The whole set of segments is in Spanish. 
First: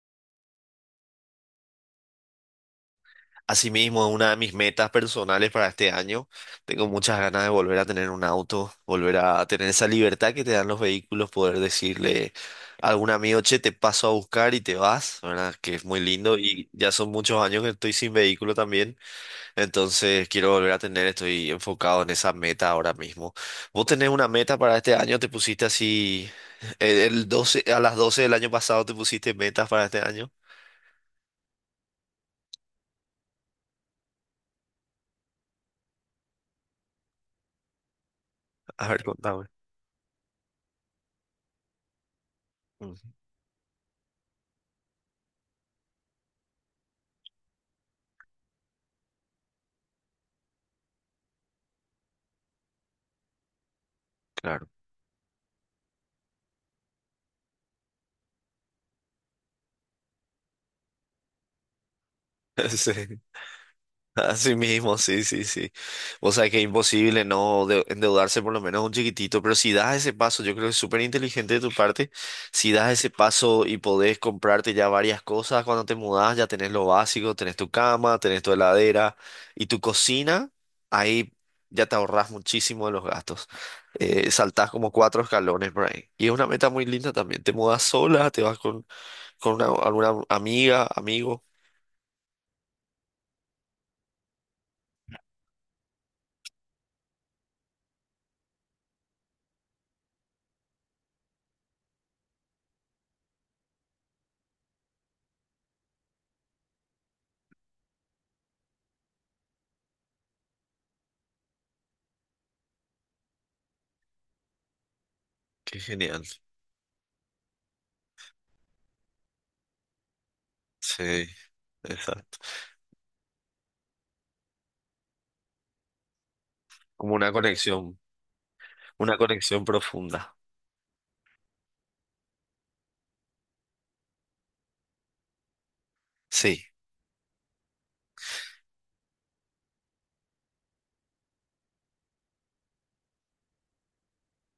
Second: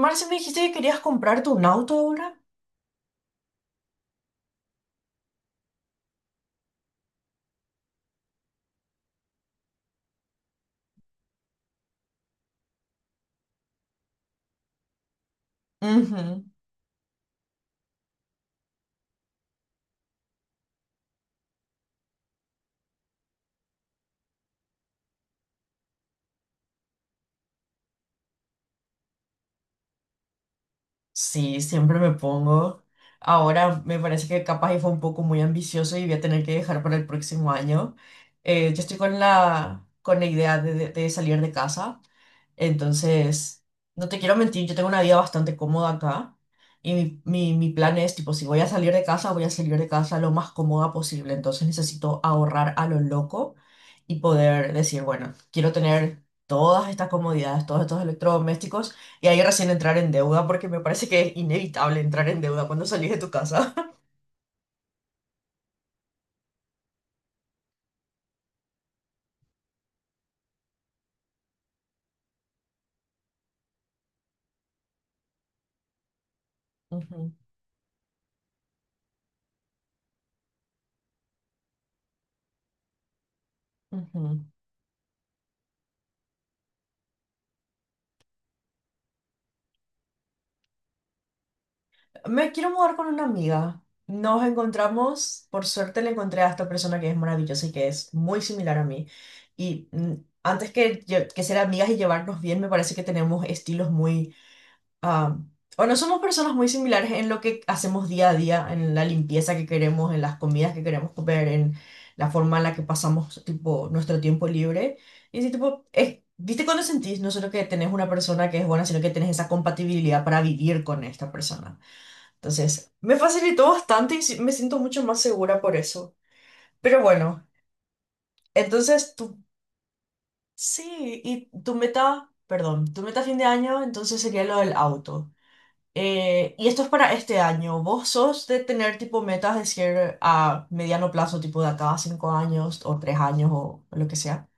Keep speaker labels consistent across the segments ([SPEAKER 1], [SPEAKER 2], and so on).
[SPEAKER 1] Marcia, me dijiste que querías comprarte un auto ahora.
[SPEAKER 2] Asimismo, una de mis metas personales para este año, tengo muchas ganas de volver a tener un auto, volver a tener esa libertad que te dan los vehículos, poder decirle a algún amigo, che, te paso a buscar y te vas, ¿verdad? Que es muy lindo
[SPEAKER 1] Ujú.
[SPEAKER 2] y ya son muchos años que estoy sin vehículo también, entonces quiero volver a tener, estoy enfocado en esa meta ahora mismo. ¿Vos tenés una meta para este año? ¿Te pusiste así el 12, a las 12 del año pasado te pusiste metas para este año?
[SPEAKER 1] Sí, siempre me pongo. Ahora me parece que capaz y fue un poco muy ambicioso y voy a tener que dejar para el próximo año. Yo
[SPEAKER 2] A
[SPEAKER 1] estoy
[SPEAKER 2] ver,
[SPEAKER 1] con
[SPEAKER 2] contame.
[SPEAKER 1] con la idea de salir de casa.
[SPEAKER 2] Mm.
[SPEAKER 1] Entonces, no te quiero mentir, yo tengo una vida bastante cómoda acá, y mi plan es, tipo, si voy a salir de casa, voy a salir de casa lo más cómoda posible. Entonces necesito ahorrar a lo loco y
[SPEAKER 2] Claro.
[SPEAKER 1] poder decir, bueno, quiero tener todas estas comodidades, todos estos electrodomésticos, y ahí recién entrar en deuda porque me parece que es inevitable entrar en deuda cuando
[SPEAKER 2] Sí.
[SPEAKER 1] salís de tu casa.
[SPEAKER 2] Así mismo, sí, sí, sí. O sea que es imposible no endeudarse por lo menos un chiquitito, pero si das ese paso, yo creo que es súper inteligente de tu parte, si das ese paso y podés comprarte ya varias cosas cuando te mudás, ya tenés lo
[SPEAKER 1] Ujú,
[SPEAKER 2] básico, tenés tu cama, tenés tu heladera y tu cocina, ahí ya te ahorrás muchísimo de los gastos.
[SPEAKER 1] ujú.
[SPEAKER 2] Saltás como cuatro escalones por ahí. Y es una meta muy linda también. Te mudás sola, te vas con una, alguna amiga, amigo.
[SPEAKER 1] Me quiero mudar con una amiga. Nos encontramos, por suerte le encontré a esta persona que es maravillosa y que es muy similar a mí. Y antes que, que ser amigas y llevarnos bien, me parece que tenemos estilos muy... ah, o no somos personas muy similares en lo que hacemos día a día, en la limpieza que queremos, en las comidas que queremos comer, en la forma en la que pasamos, tipo, nuestro tiempo libre. Y así,
[SPEAKER 2] Qué
[SPEAKER 1] tipo,
[SPEAKER 2] genial.
[SPEAKER 1] ¿viste cuando sentís no solo que tenés una persona que es buena, sino que tenés esa compatibilidad para vivir con
[SPEAKER 2] Sí,
[SPEAKER 1] esta persona?
[SPEAKER 2] exacto.
[SPEAKER 1] Entonces, me facilitó bastante y me siento mucho más segura por eso. Pero
[SPEAKER 2] Como
[SPEAKER 1] bueno, entonces
[SPEAKER 2] una
[SPEAKER 1] tú,
[SPEAKER 2] conexión profunda.
[SPEAKER 1] sí, y tu meta, perdón, tu meta a fin de año entonces sería lo del auto.
[SPEAKER 2] Sí,
[SPEAKER 1] Y esto es para este año. ¿Vos sos de tener tipo metas, decir, a mediano plazo, tipo de acá a 5 años o 3 años o lo que sea?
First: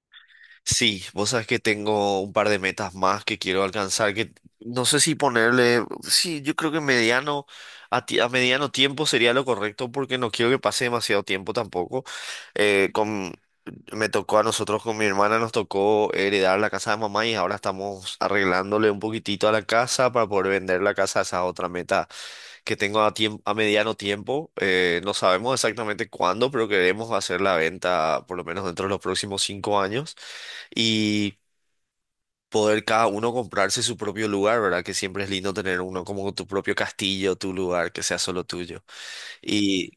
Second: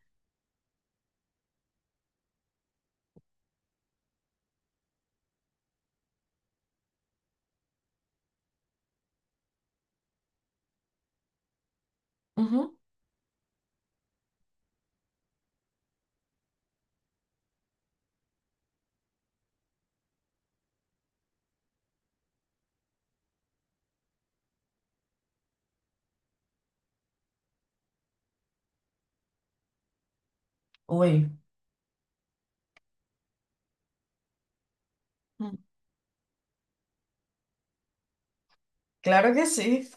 [SPEAKER 2] sí, vos sabés que tengo un par de metas más que quiero alcanzar, que no sé si ponerle, sí, yo creo que mediano, a, a mediano tiempo sería lo correcto porque no quiero que pase demasiado tiempo tampoco.
[SPEAKER 1] Ujú.
[SPEAKER 2] Eh, con, Me tocó a nosotros con mi hermana, nos tocó heredar la casa de mamá y ahora estamos arreglándole un poquitito a la casa para poder vender la casa, esa es otra meta que tengo a a mediano tiempo. No sabemos exactamente cuándo, pero queremos hacer la venta por lo menos dentro de los próximos 5 años
[SPEAKER 1] Uy,
[SPEAKER 2] y poder cada uno comprarse su propio lugar, ¿verdad? Que siempre es lindo
[SPEAKER 1] mm,
[SPEAKER 2] tener uno como tu propio castillo, tu lugar, que sea solo tuyo.
[SPEAKER 1] claro que sí.
[SPEAKER 2] Y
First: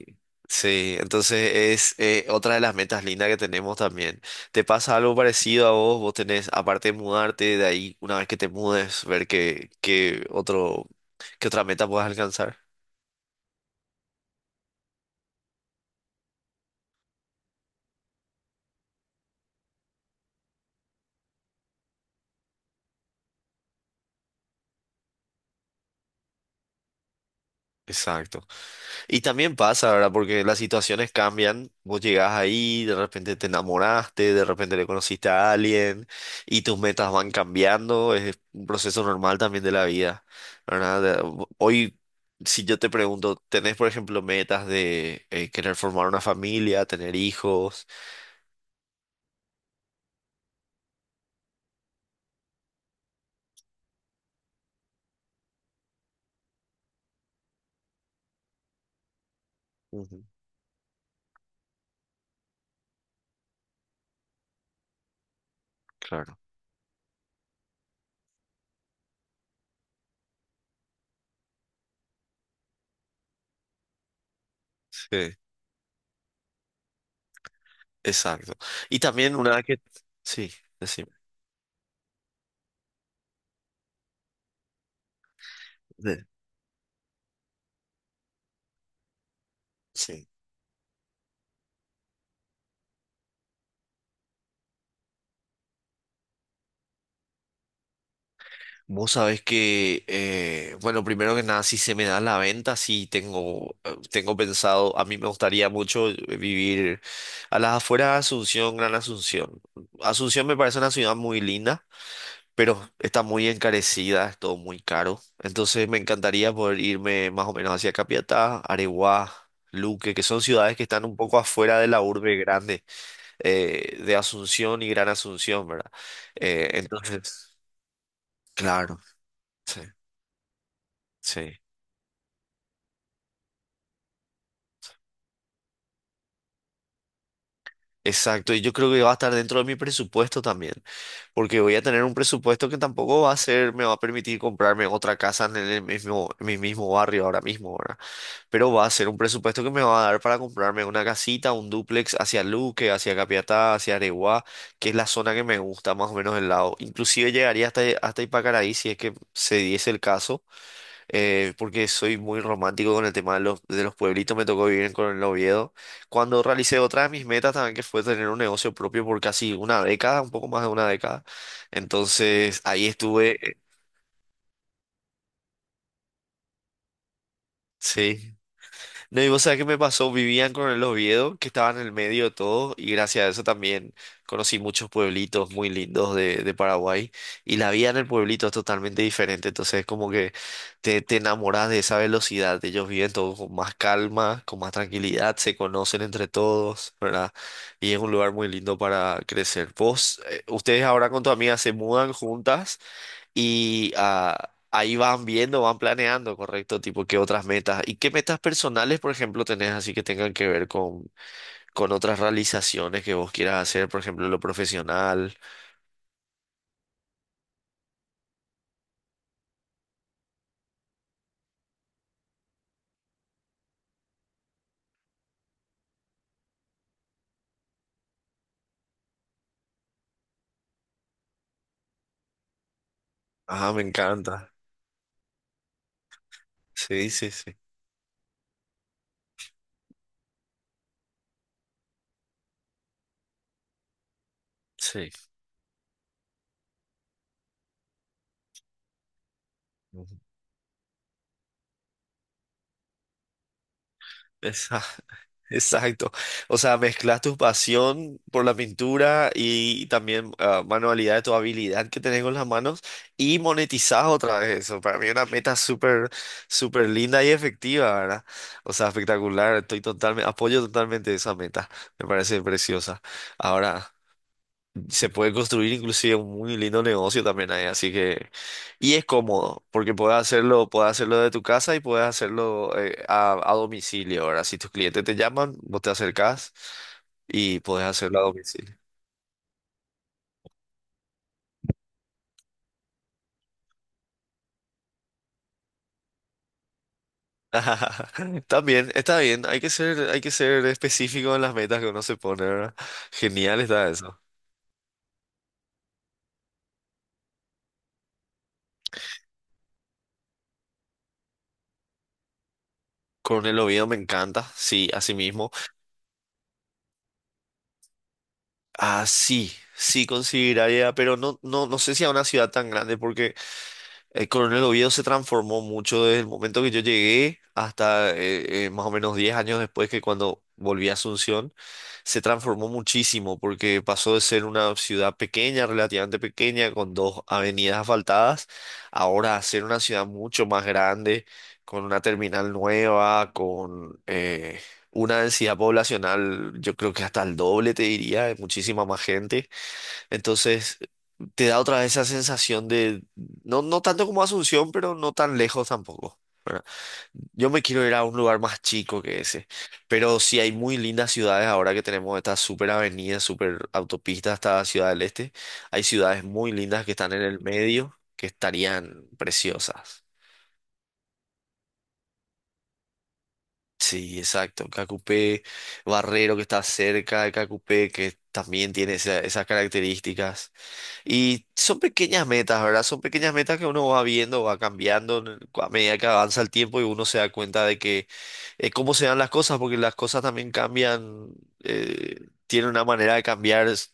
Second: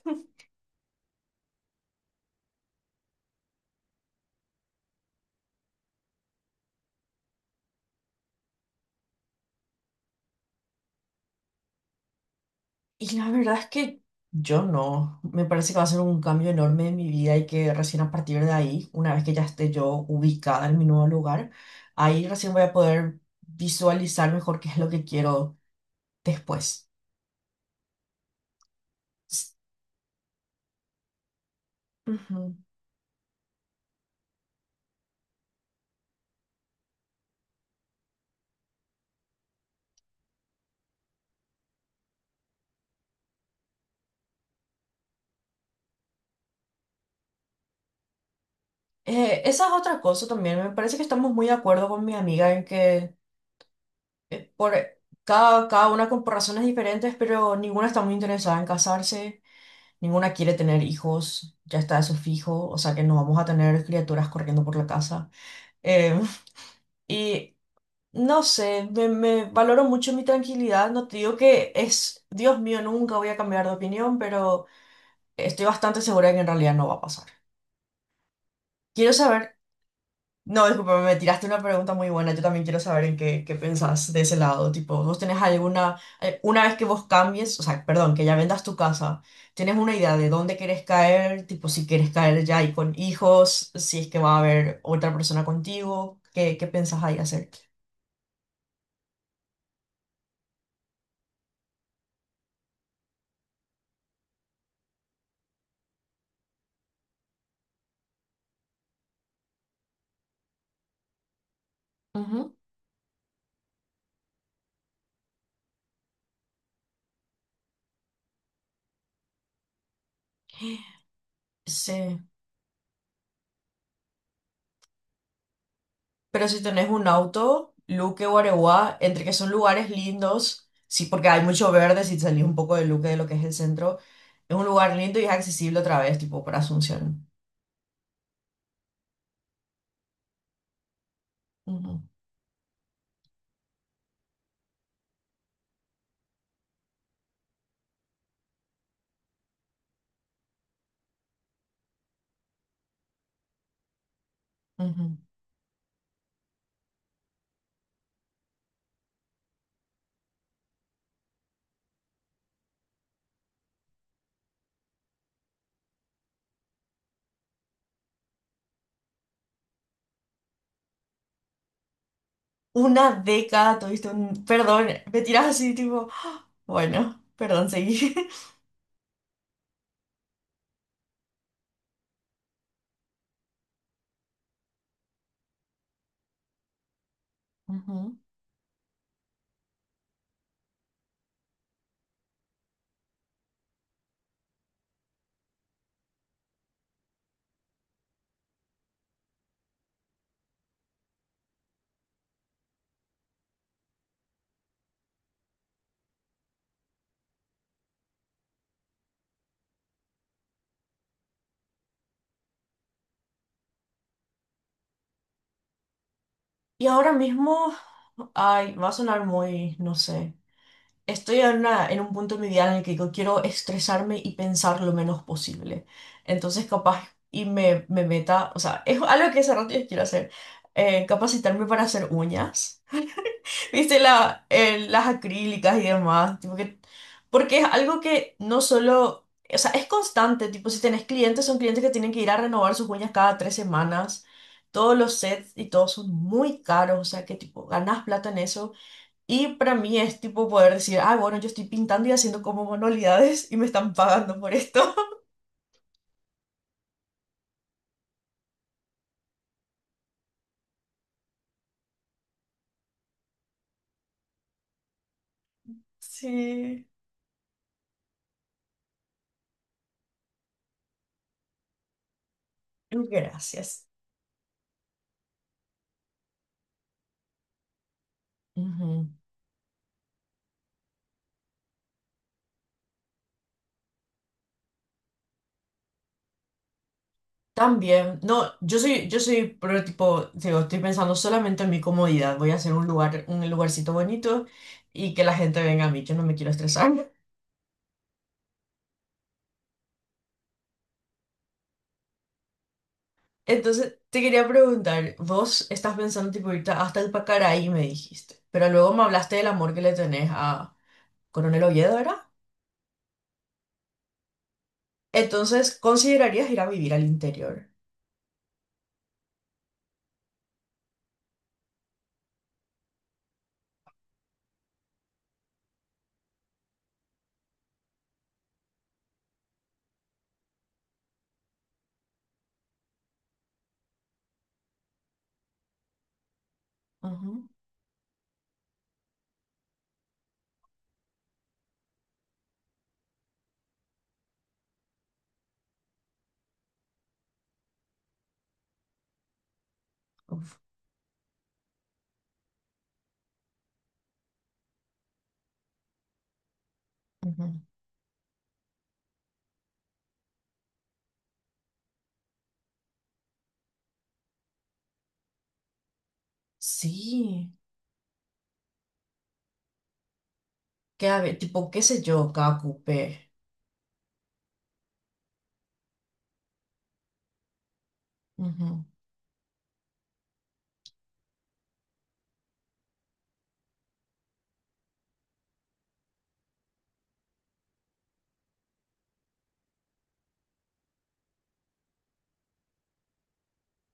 [SPEAKER 2] sí, entonces es otra de las metas lindas que tenemos también. ¿Te pasa algo parecido a vos? Vos tenés, aparte de mudarte de ahí, una vez que te mudes, ver qué otra meta puedas alcanzar.
[SPEAKER 1] Y la verdad es que yo no. Me parece que va a ser un cambio enorme en mi vida y que recién a partir de ahí, una vez que ya esté yo ubicada en mi nuevo lugar, ahí recién voy a poder visualizar mejor qué es lo que quiero después.
[SPEAKER 2] Exacto. Y
[SPEAKER 1] S-
[SPEAKER 2] también pasa, ¿verdad? Porque las situaciones cambian. Vos llegás
[SPEAKER 1] Ujú.
[SPEAKER 2] ahí, de repente te enamoraste, de repente le conociste a alguien y tus metas van cambiando. Es un proceso normal también de la vida, ¿verdad? De- Hoy, si yo te pregunto, ¿tenés, por ejemplo, metas de querer formar una familia, tener hijos?
[SPEAKER 1] Esa es otra cosa también. Me parece que estamos muy de acuerdo con mi amiga en que por cada una con por razones diferentes, pero ninguna está muy interesada en casarse.
[SPEAKER 2] Ujú.
[SPEAKER 1] Ninguna quiere tener hijos, ya está eso fijo, o sea que no vamos a tener criaturas corriendo por la casa. Em,
[SPEAKER 2] Claro.
[SPEAKER 1] y no sé, me valoro mucho mi tranquilidad. No te digo que es, Dios mío, nunca voy a cambiar de opinión, pero
[SPEAKER 2] Sí,
[SPEAKER 1] estoy bastante segura de que en realidad no va a pasar.
[SPEAKER 2] exacto. Y
[SPEAKER 1] Quiero
[SPEAKER 2] también
[SPEAKER 1] saber,
[SPEAKER 2] una vez que... Sí,
[SPEAKER 1] no, disculpa,
[SPEAKER 2] decime.
[SPEAKER 1] me tiraste una pregunta muy buena. Yo también quiero saber en qué, qué pensás de ese lado. Tipo, ¿vos tenés alguna, una vez que vos cambies, o sea, perdón, que ya vendas tu casa, ¿tienes una idea
[SPEAKER 2] Sí.
[SPEAKER 1] de dónde querés caer? Tipo, si querés caer ya y con hijos, si es que va a haber otra persona contigo, ¿qué, qué pensás ahí hacer?
[SPEAKER 2] Vos sabés que, bueno, primero que nada, si se me da la venta, sí tengo pensado, a mí me gustaría mucho vivir a las afueras de Asunción, Gran Asunción. Asunción me parece una ciudad muy linda,
[SPEAKER 1] Ujú.
[SPEAKER 2] pero está muy encarecida, es todo muy caro. Entonces me encantaría poder irme más o menos hacia Capiatá, Areguá, Luque, que son ciudades que están un poco afuera de la
[SPEAKER 1] Sí,
[SPEAKER 2] urbe grande, de Asunción y Gran Asunción, ¿verdad?
[SPEAKER 1] pero si tenés un
[SPEAKER 2] Entonces,
[SPEAKER 1] auto, Luque, Guareguá,
[SPEAKER 2] claro,
[SPEAKER 1] entre que son
[SPEAKER 2] sí,
[SPEAKER 1] lugares lindos, sí, porque hay
[SPEAKER 2] sí.
[SPEAKER 1] mucho verde, si salís un poco de Luque, de lo que es el centro, es un lugar lindo y es accesible otra vez, tipo, para Asunción.
[SPEAKER 2] Exacto, y yo creo que va a estar dentro de mi presupuesto también, porque voy a
[SPEAKER 1] Ujú,
[SPEAKER 2] tener un presupuesto que tampoco va a ser, me va a permitir comprarme otra casa en el mismo, en mi mismo barrio ahora mismo, ¿verdad? Pero va a ser un presupuesto que me va a dar para comprarme una casita, un dúplex hacia Luque, hacia Capiatá, hacia Areguá, que es la
[SPEAKER 1] ujú.
[SPEAKER 2] zona que me gusta más o menos del lado. Inclusive llegaría hasta, hasta Ipacaraí si es que se diese el caso, porque soy muy romántico con el tema de los pueblitos, me tocó vivir en Coronel Oviedo, cuando realicé otra de mis metas también, que fue tener un negocio propio por casi una década, un poco más de una década. Entonces, ahí
[SPEAKER 1] Una
[SPEAKER 2] estuve,
[SPEAKER 1] década tuviste un... Perdón, me tirás así, tipo... Bueno, perdón, seguí.
[SPEAKER 2] sí. No, y vos sabés qué me pasó, vivían con el Oviedo, que estaba en el medio de todo, y gracias a eso también conocí muchos pueblitos muy lindos de Paraguay, y la vida en el
[SPEAKER 1] Ujú.
[SPEAKER 2] pueblito es totalmente diferente, entonces es como que te enamoras de esa velocidad, ellos viven todo con más calma, con más tranquilidad, se conocen entre todos, ¿verdad? Y es un lugar muy lindo para crecer. Vos, ustedes ahora con tu amiga se mudan juntas. Y ahí van viendo, van planeando, correcto, tipo, qué otras metas. ¿Y qué metas personales, por ejemplo, tenés así que tengan que ver con otras realizaciones que vos quieras hacer, por ejemplo, lo profesional?
[SPEAKER 1] Y ahora mismo, ay, va a sonar muy, no sé. Estoy en, en un punto en mi vida en el que yo quiero estresarme y pensar lo menos posible. Entonces, capaz, y me meta, o sea, es algo que hace rato yo quiero hacer, capacitarme para hacer uñas,
[SPEAKER 2] Ah, me
[SPEAKER 1] viste, la,
[SPEAKER 2] encanta.
[SPEAKER 1] las acrílicas y demás, tipo que,
[SPEAKER 2] Sí, sí, sí.
[SPEAKER 1] porque es algo que no solo, o sea, es constante, tipo, si tenés clientes, son clientes que tienen que ir a renovar sus uñas cada 3 semanas, todos
[SPEAKER 2] Sí.
[SPEAKER 1] los sets y todos son muy caros, o sea, que tipo, ganas plata en eso y para mí
[SPEAKER 2] Ujú.
[SPEAKER 1] es tipo poder decir, ah, bueno, yo estoy pintando y haciendo como manualidades y me están pagando por
[SPEAKER 2] Esa.
[SPEAKER 1] esto.
[SPEAKER 2] Exacto. O sea, mezclas tu pasión por la pintura y también manualidad, tu habilidad que tenés con las manos y monetizás otra vez eso. Para mí es una meta súper,
[SPEAKER 1] Sí,
[SPEAKER 2] súper linda y efectiva, ¿verdad? O sea, espectacular. Estoy totalmente, apoyo totalmente esa meta. Me parece preciosa.
[SPEAKER 1] gracias.
[SPEAKER 2] Ahora, se puede construir inclusive un muy lindo negocio también ahí, así que... Y es
[SPEAKER 1] Ujú.
[SPEAKER 2] cómodo, porque puedes hacerlo de tu casa y puedes hacerlo a domicilio. Ahora, si tus clientes te llaman, vos te acercás y puedes
[SPEAKER 1] También,
[SPEAKER 2] hacerlo a
[SPEAKER 1] no,
[SPEAKER 2] domicilio.
[SPEAKER 1] yo soy, pero tipo, digo, estoy pensando solamente en mi comodidad. Voy a hacer un lugar, un lugarcito bonito y que la gente venga a mí. Yo no me quiero estresar.
[SPEAKER 2] También, está bien, hay que ser específico en las metas que uno se pone, ¿verdad? Genial está
[SPEAKER 1] Entonces,
[SPEAKER 2] eso.
[SPEAKER 1] te quería preguntar, vos estás pensando tipo irte hasta el Pacaraí, me dijiste, pero luego me hablaste del amor que le tenés a Coronel Oviedo.
[SPEAKER 2] Coronel Oviedo me encanta, sí, así mismo.
[SPEAKER 1] Entonces, ¿considerarías ir a vivir al interior?
[SPEAKER 2] Ah, sí, sí consideraría, pero no, no, no sé si a una ciudad tan grande, porque el Coronel Oviedo se transformó mucho desde el momento que yo llegué hasta más o menos 10 años después que cuando volví a Asunción, se transformó muchísimo porque pasó de ser una ciudad pequeña, relativamente pequeña, con dos
[SPEAKER 1] Ujú,
[SPEAKER 2] avenidas asfaltadas, ahora a ser una ciudad mucho más grande, con una terminal nueva, con una densidad poblacional, yo creo que hasta el doble, te diría, de muchísima más gente.
[SPEAKER 1] uf,
[SPEAKER 2] Entonces, te da otra vez esa sensación de, no, no tanto como Asunción, pero no tan lejos tampoco. ¿Verdad? Yo
[SPEAKER 1] ujú.
[SPEAKER 2] me quiero ir a un lugar más chico que ese, pero sí hay muy lindas ciudades ahora que tenemos estas super avenidas, super autopistas hasta Ciudad del Este. Hay ciudades muy lindas que están en el
[SPEAKER 1] Sí,
[SPEAKER 2] medio, que estarían preciosas.
[SPEAKER 1] que a ver, tipo, qué sé yo, cada cupé.
[SPEAKER 2] Sí, exacto. Cacupé, Barrero que está cerca de Cacupé, que también
[SPEAKER 1] Ujú,
[SPEAKER 2] tiene esas características. Y son pequeñas metas, ¿verdad? Son pequeñas metas que uno va viendo, va cambiando a medida que avanza el tiempo y uno se da cuenta de que cómo se dan las cosas, porque las cosas también cambian, eh, tiene una manera de cambiar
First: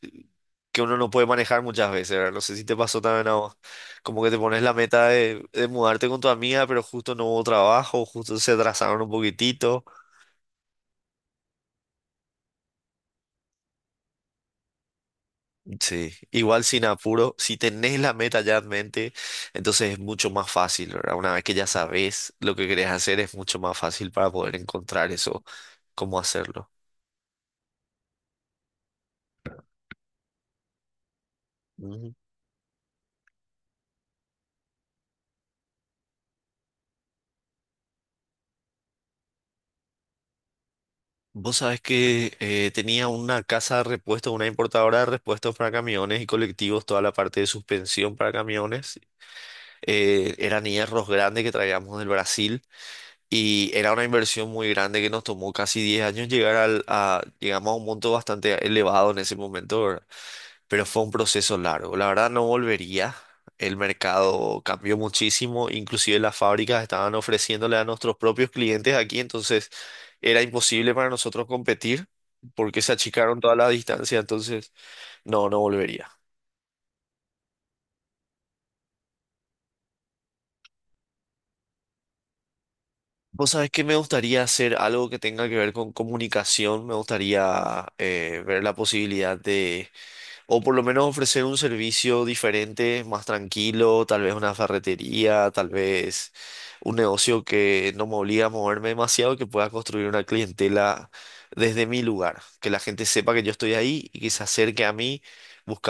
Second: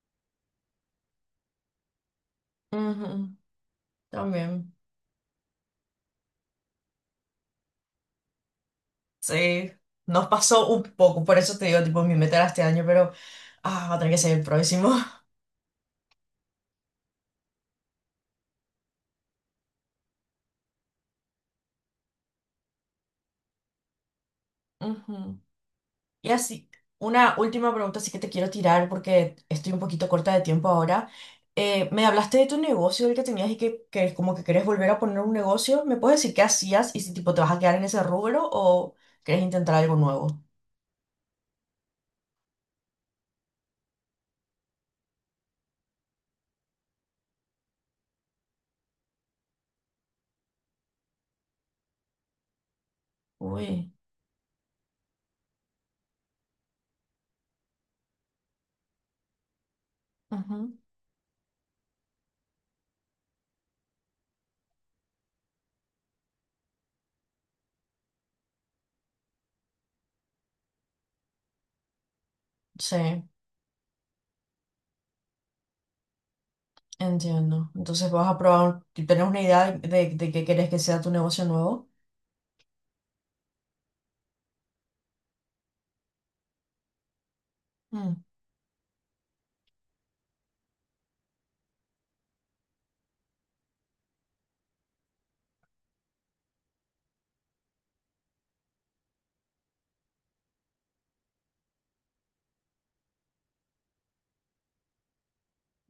[SPEAKER 2] que uno no puede manejar muchas veces, ¿verdad? No sé si te pasó también
[SPEAKER 1] ujú,
[SPEAKER 2] a vos, como que te pones
[SPEAKER 1] también.
[SPEAKER 2] la meta de mudarte con tu amiga, pero justo no hubo trabajo, justo se atrasaron un
[SPEAKER 1] Sí,
[SPEAKER 2] poquitito.
[SPEAKER 1] nos pasó un poco, por eso te digo, tipo, mi meta era este año, pero va a tener que ser el próximo.
[SPEAKER 2] Sí, igual sin apuro, si tenés la meta ya en mente, entonces es mucho más fácil, ¿verdad? Una vez que ya sabes lo que querés hacer, es mucho más fácil para poder encontrar
[SPEAKER 1] Ujú.
[SPEAKER 2] eso, cómo
[SPEAKER 1] Y así,
[SPEAKER 2] hacerlo.
[SPEAKER 1] una última pregunta, así que te quiero tirar porque estoy un poquito corta de tiempo ahora. Me
[SPEAKER 2] Mm.
[SPEAKER 1] hablaste de tu negocio, el que tenías y que como que querés volver a poner un negocio. ¿Me puedes decir qué hacías y si tipo te vas a quedar en ese rubro o querés intentar algo nuevo?
[SPEAKER 2] Vos sabés que tenía una casa de repuestos, una importadora de repuestos para camiones y colectivos, toda la parte de suspensión para camiones. Eran hierros grandes que traíamos del Brasil y era
[SPEAKER 1] Uy,
[SPEAKER 2] una inversión muy grande que nos tomó casi 10 años llegar llegamos a un monto bastante elevado en ese momento, ¿verdad?
[SPEAKER 1] ujú.
[SPEAKER 2] Pero fue un proceso largo. La verdad no volvería. El mercado cambió muchísimo, inclusive las fábricas estaban ofreciéndole a nuestros propios clientes aquí, entonces era imposible para nosotros competir porque se
[SPEAKER 1] Sí,
[SPEAKER 2] achicaron todas las distancias, entonces no, no volvería.
[SPEAKER 1] entiendo. Entonces vas a probar, ¿tenés una idea de qué querés que sea tu negocio nuevo?
[SPEAKER 2] Vos sabés que me gustaría hacer algo que tenga que ver con comunicación, me gustaría
[SPEAKER 1] Mm,
[SPEAKER 2] ver la posibilidad de o por lo menos ofrecer un servicio diferente, más tranquilo, tal vez una ferretería, tal vez un negocio que no me obliga a moverme demasiado, que pueda construir una clientela desde mi lugar, que la gente sepa que yo estoy ahí y que se acerque a mí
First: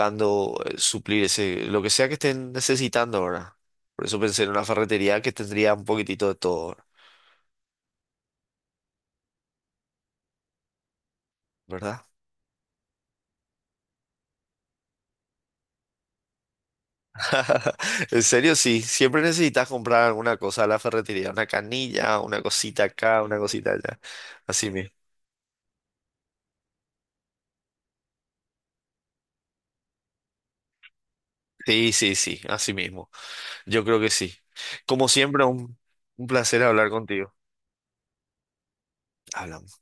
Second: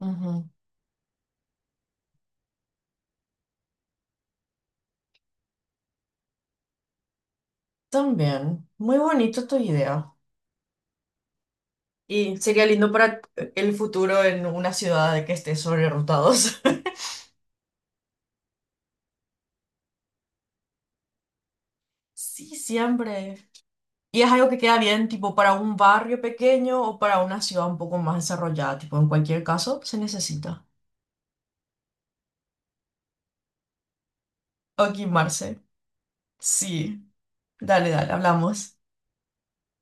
[SPEAKER 1] ujú.
[SPEAKER 2] suplir ese, lo que sea que estén necesitando ahora. Por eso pensé en una ferretería que tendría un poquitito de todo,
[SPEAKER 1] También, muy bonito tu idea.
[SPEAKER 2] ¿verdad?
[SPEAKER 1] Y sería lindo para el futuro en una ciudad de que esté sobre rotados.
[SPEAKER 2] En serio, sí, siempre necesitas comprar alguna cosa a la ferretería, una canilla, una
[SPEAKER 1] Sí,
[SPEAKER 2] cosita acá, una
[SPEAKER 1] siempre.
[SPEAKER 2] cosita allá.
[SPEAKER 1] Y es algo que
[SPEAKER 2] Así
[SPEAKER 1] queda
[SPEAKER 2] mismo.
[SPEAKER 1] bien, tipo, para un barrio pequeño o para una ciudad un poco más desarrollada. Tipo, en cualquier caso, se necesita.
[SPEAKER 2] Sí, sí, sí, así mismo. Yo creo que sí.
[SPEAKER 1] Ok,
[SPEAKER 2] Como siempre,
[SPEAKER 1] Marce.
[SPEAKER 2] un placer hablar
[SPEAKER 1] Sí.
[SPEAKER 2] contigo.
[SPEAKER 1] Dale, dale, hablamos.
[SPEAKER 2] Hablamos.